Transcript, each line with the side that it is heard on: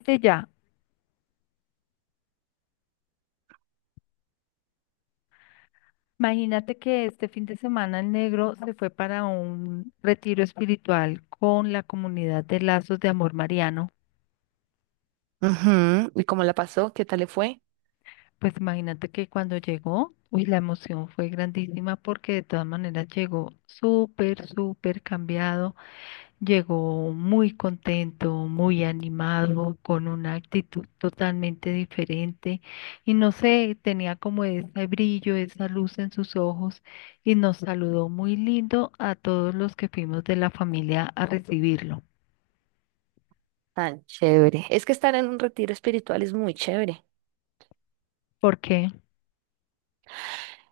left: Este ya, Imagínate que este fin de semana el negro se fue para un retiro espiritual con la comunidad de Lazos de Amor Mariano.
right: Ujú, ¿y cómo la pasó? ¿Qué tal le fue?
left: Pues imagínate que cuando llegó, uy, la emoción fue grandísima porque de todas maneras llegó súper, súper cambiado, llegó muy contento, muy animado, con una actitud totalmente diferente y no sé, tenía como ese brillo, esa luz en sus ojos y nos saludó muy lindo a todos los que fuimos de la familia a recibirlo.
right: Tan chévere. Es que estar en un retiro espiritual es muy chévere.
left: ¿Por qué?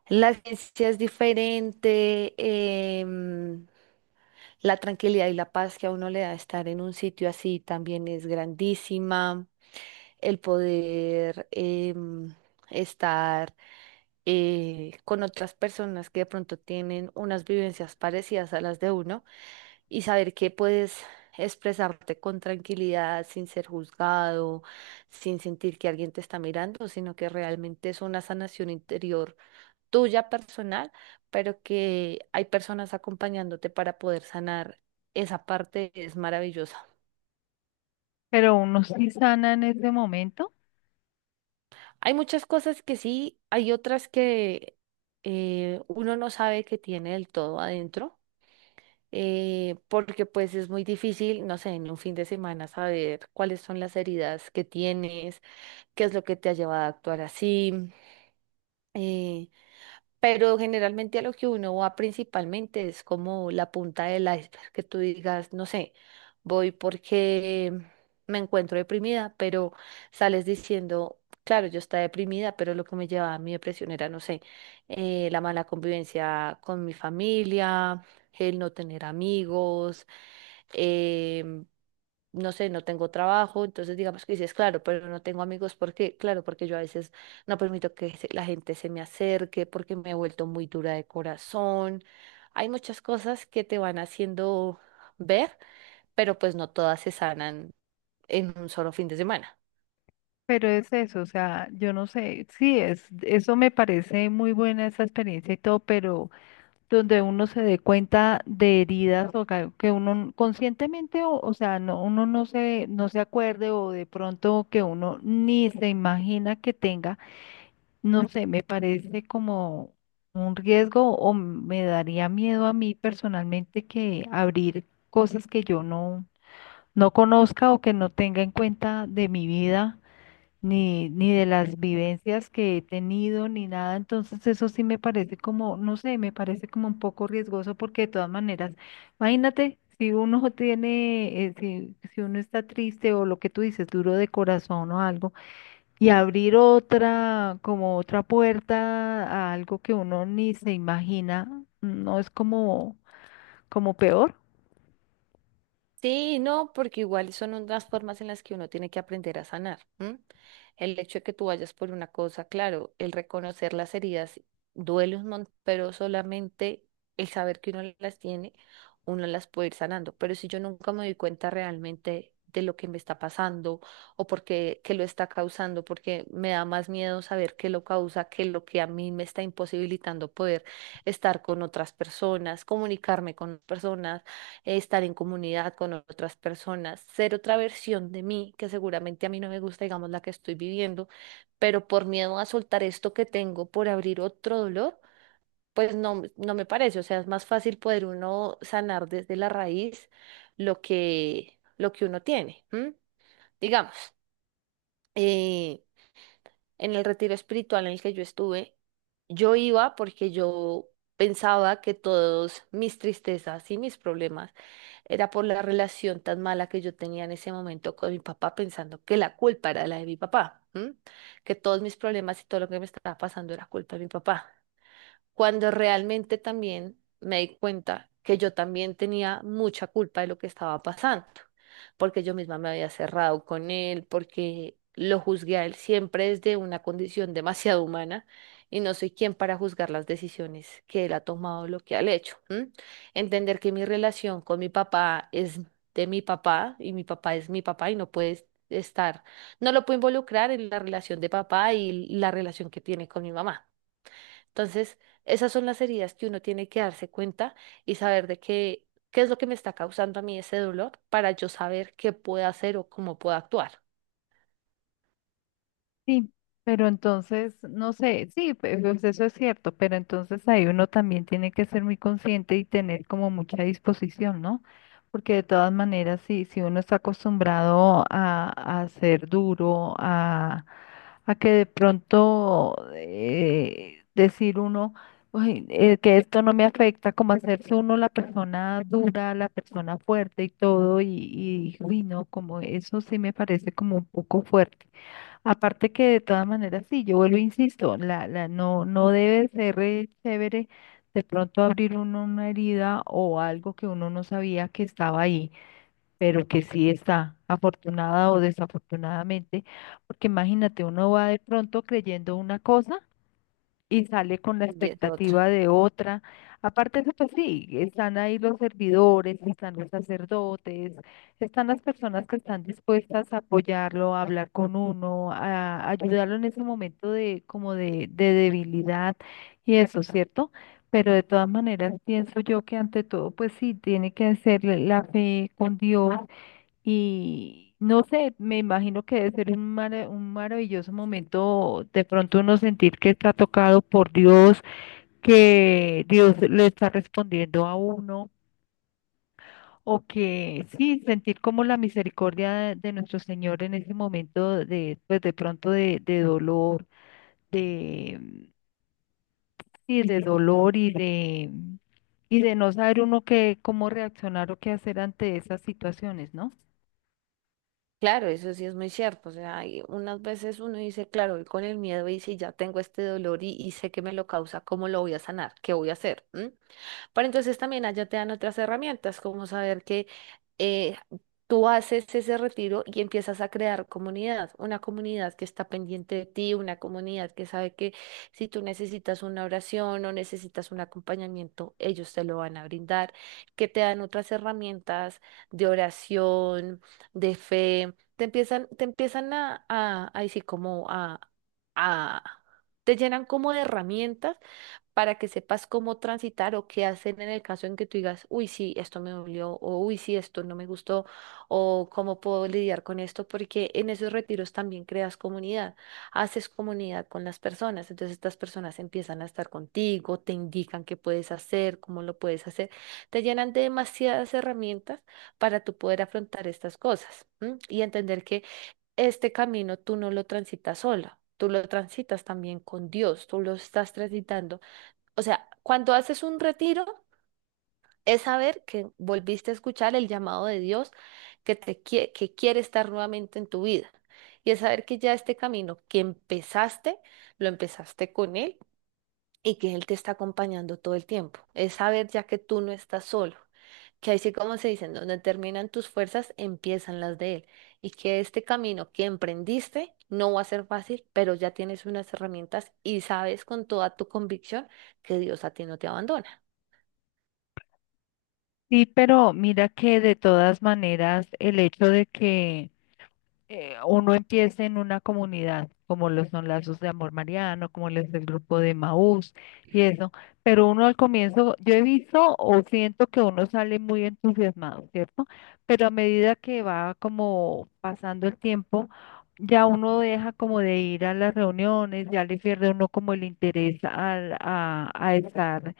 right: La ciencia es diferente, la tranquilidad y la paz que a uno le da estar en un sitio así también es grandísima. El poder em, estar con otras personas que de pronto tienen unas vivencias parecidas a las de uno, y saber que puedes expresarte con tranquilidad, sin ser juzgado, sin sentir que alguien te está mirando, sino que realmente es una sanación interior tuya personal, pero que hay personas acompañándote para poder sanar. Esa parte es maravillosa.
left: Pero uno sí sana en ese momento.
right: Hay muchas cosas que sí, hay otras que uno no sabe que tiene del todo adentro, porque pues es muy difícil, no sé, en un fin de semana saber cuáles son las heridas que tienes, qué es lo que te ha llevado a actuar así. eh, pero generalmente a lo que uno va principalmente es como la punta del iceberg, que tú digas, no sé, voy porque me encuentro deprimida, pero sales diciendo, claro, yo estaba deprimida, pero lo que me llevaba a mi depresión era, no sé, la mala convivencia con mi familia, el no tener amigos, eh, no sé, no tengo trabajo, entonces digamos que dices, claro, pero no tengo amigos, ¿por qué? Claro, porque yo a veces no permito que la gente se me acerque, porque me he vuelto muy dura de corazón. Hay muchas cosas que te van haciendo ver, pero pues no todas se sanan en un solo fin de semana.
left: Pero es eso, o sea, yo no sé, sí, eso me parece muy buena esa experiencia y todo, pero donde uno se dé cuenta de heridas o que uno conscientemente, o sea, no, uno no se acuerde o de pronto que uno ni se imagina que tenga, no sé, me parece como un riesgo o me daría miedo a mí personalmente que abrir cosas que yo no conozca o que no tenga en cuenta de mi vida ni de las vivencias que he tenido, ni nada. Entonces eso sí me parece como, no sé, me parece como un poco riesgoso porque de todas maneras, imagínate, si uno tiene, si, si uno está triste o lo que tú dices, duro de corazón o algo, y abrir otra, como otra puerta a algo que uno ni se imagina, no es como, como peor.
right: Sí, no, porque igual son unas formas en las que uno tiene que aprender a sanar, ¿m? El hecho de que tú vayas por una cosa, claro, el reconocer las heridas duele un montón, pero solamente el saber que uno las tiene, uno las puede ir sanando. Pero si yo nunca me doy cuenta realmente de lo que me está pasando o por qué, qué lo está causando, porque me da más miedo saber qué lo causa que lo que a mí me está imposibilitando poder estar con otras personas, comunicarme con personas, estar en comunidad con otras personas, ser otra versión de mí, que seguramente a mí no me gusta, digamos, la que estoy viviendo, pero por miedo a soltar esto que tengo, por abrir otro dolor, pues no, no me parece, o sea, es más fácil poder uno sanar desde la raíz lo que uno tiene, ¿m? Digamos. eh, en el retiro espiritual en el que yo estuve, yo iba porque yo pensaba que todos mis tristezas y mis problemas era por la relación tan mala que yo tenía en ese momento con mi papá, pensando que la culpa era la de mi papá, ¿m? Que todos mis problemas y todo lo que me estaba pasando era culpa de mi papá cuando realmente también me di cuenta que yo también tenía mucha culpa de lo que estaba pasando, porque yo misma me había cerrado con él, porque lo juzgué a él siempre desde una condición demasiado humana y no soy quien para juzgar las decisiones que él ha tomado, lo que ha hecho, ¿m? Entender que mi relación con mi papá es de mi papá y mi papá es mi papá y no puede estar, no lo puedo involucrar en la relación de papá y la relación que tiene con mi mamá. Entonces, esas son las heridas que uno tiene que darse cuenta y saber de qué, qué es lo que me está causando a mí ese dolor para yo saber qué puedo hacer o cómo puedo actuar.
left: Sí, pero entonces, no sé, sí, pues eso es cierto, pero entonces ahí uno también tiene que ser muy consciente y tener como mucha disposición, ¿no? Porque de todas maneras, sí, si uno está acostumbrado a ser duro, a que de pronto decir uno, "Uy, que esto no me afecta", como hacerse uno la persona dura, la persona fuerte y todo, y uy, no, como eso sí me parece como un poco fuerte. Aparte que de todas maneras, sí, yo vuelvo, e insisto, no, no debe ser chévere de pronto abrir uno una herida o algo que uno no sabía que estaba ahí, pero que sí está, afortunada o desafortunadamente, porque imagínate, uno va de pronto creyendo una cosa y sale con la
right: Y es
left: expectativa
right: otra.
left: de otra. Aparte de eso, pues sí, están ahí los servidores, están los sacerdotes, están las personas que están dispuestas a apoyarlo, a hablar con uno, a ayudarlo en ese momento de como de debilidad y eso, ¿cierto? Pero de todas maneras pienso yo que ante todo, pues sí, tiene que ser la fe con Dios, y no sé, me imagino que debe ser un, un maravilloso momento de pronto uno sentir que está tocado por Dios, que Dios le está respondiendo a uno, o que sí, sentir como la misericordia de nuestro Señor en ese momento de, pues de pronto de dolor, de, sí, de dolor y de no saber uno qué, cómo reaccionar o qué hacer ante esas situaciones, ¿no?
right: Claro, eso sí es muy cierto. O sea, hay unas veces uno dice, claro, voy con el miedo y si ya tengo este dolor y sé que me lo causa, ¿cómo lo voy a sanar? ¿Qué voy a hacer? ¿Mm? Pero entonces también allá te dan otras herramientas, como saber que eh, tú haces ese retiro y empiezas a crear comunidad, una comunidad que está pendiente de ti, una comunidad que sabe que si tú necesitas una oración o necesitas un acompañamiento, ellos te lo van a brindar, que te dan otras herramientas de oración, de fe, te empiezan a, ahí sí, como a, te llenan como de herramientas para que sepas cómo transitar o qué hacer en el caso en que tú digas, uy, sí, esto me dolió, o uy, sí, esto no me gustó, o cómo puedo lidiar con esto, porque en esos retiros también creas comunidad, haces comunidad con las personas, entonces estas personas empiezan a estar contigo, te indican qué puedes hacer, cómo lo puedes hacer, te llenan de demasiadas herramientas para tú poder afrontar estas cosas, ¿m?, y entender que este camino tú no lo transitas sola. Tú lo transitas también con Dios, tú lo estás transitando, o sea, cuando haces un retiro, es saber que volviste a escuchar el llamado de Dios, que que quiere estar nuevamente en tu vida. Y es saber que ya este camino que empezaste, lo empezaste con Él y que Él te está acompañando todo el tiempo. Es saber ya que tú no estás solo, que así como se dicen, donde terminan tus fuerzas, empiezan las de Él. Y que este camino que emprendiste no va a ser fácil, pero ya tienes unas herramientas y sabes con toda tu convicción que Dios a ti no te abandona.
left: Sí, pero mira que de todas maneras el hecho de que uno empiece en una comunidad, como lo son Lazos de Amor Mariano, como lo es el grupo de Maús y eso, pero uno al comienzo, yo he visto o siento que uno sale muy entusiasmado, ¿cierto? Pero a medida que va como pasando el tiempo, ya uno deja como de ir a las reuniones, ya le pierde uno como el interés a estar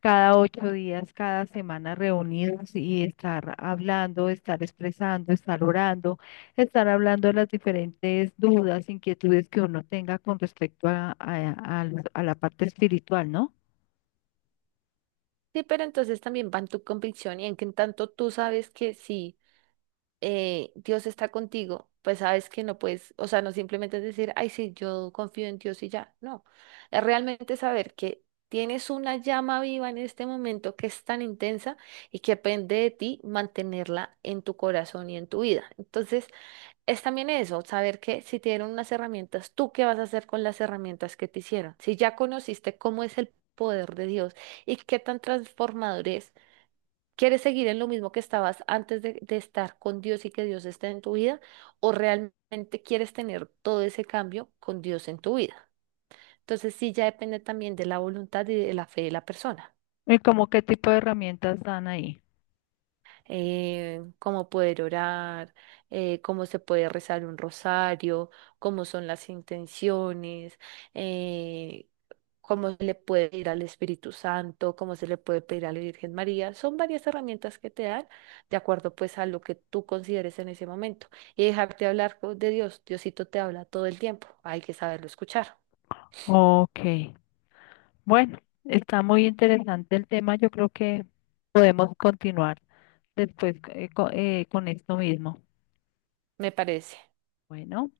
left: cada 8 días, cada semana reunidos y estar hablando, estar expresando, estar orando, estar hablando de las diferentes dudas, inquietudes que uno tenga con respecto a a la parte espiritual, ¿no?
right: Sí, pero entonces también va en tu convicción y en que en tanto tú sabes que sí, Dios está contigo, pues sabes que no puedes, o sea, no simplemente es decir, ay, sí, yo confío en Dios y ya, no, es realmente saber que tienes una llama viva en este momento que es tan intensa y que depende de ti mantenerla en tu corazón y en tu vida. Entonces, es también eso, saber que si te dieron unas herramientas, ¿tú qué vas a hacer con las herramientas que te hicieron? Si ya conociste cómo es el poder de Dios y qué tan transformador es, ¿quieres seguir en lo mismo que estabas antes de estar con Dios y que Dios esté en tu vida? ¿O realmente quieres tener todo ese cambio con Dios en tu vida? Entonces sí, ya depende también de la voluntad y de la fe de la persona.
left: ¿Y como qué tipo de herramientas dan ahí?
right: Cómo poder orar, cómo se puede rezar un rosario, cómo son las intenciones, eh, cómo se le puede pedir al Espíritu Santo, cómo se le puede pedir a la Virgen María. Son varias herramientas que te dan de acuerdo pues a lo que tú consideres en ese momento. Y dejarte hablar de Dios. Diosito te habla todo el tiempo. Hay que saberlo escuchar,
left: Ok, bueno, está muy interesante el tema. Yo creo que podemos continuar después con esto mismo.
right: me parece.
left: Bueno.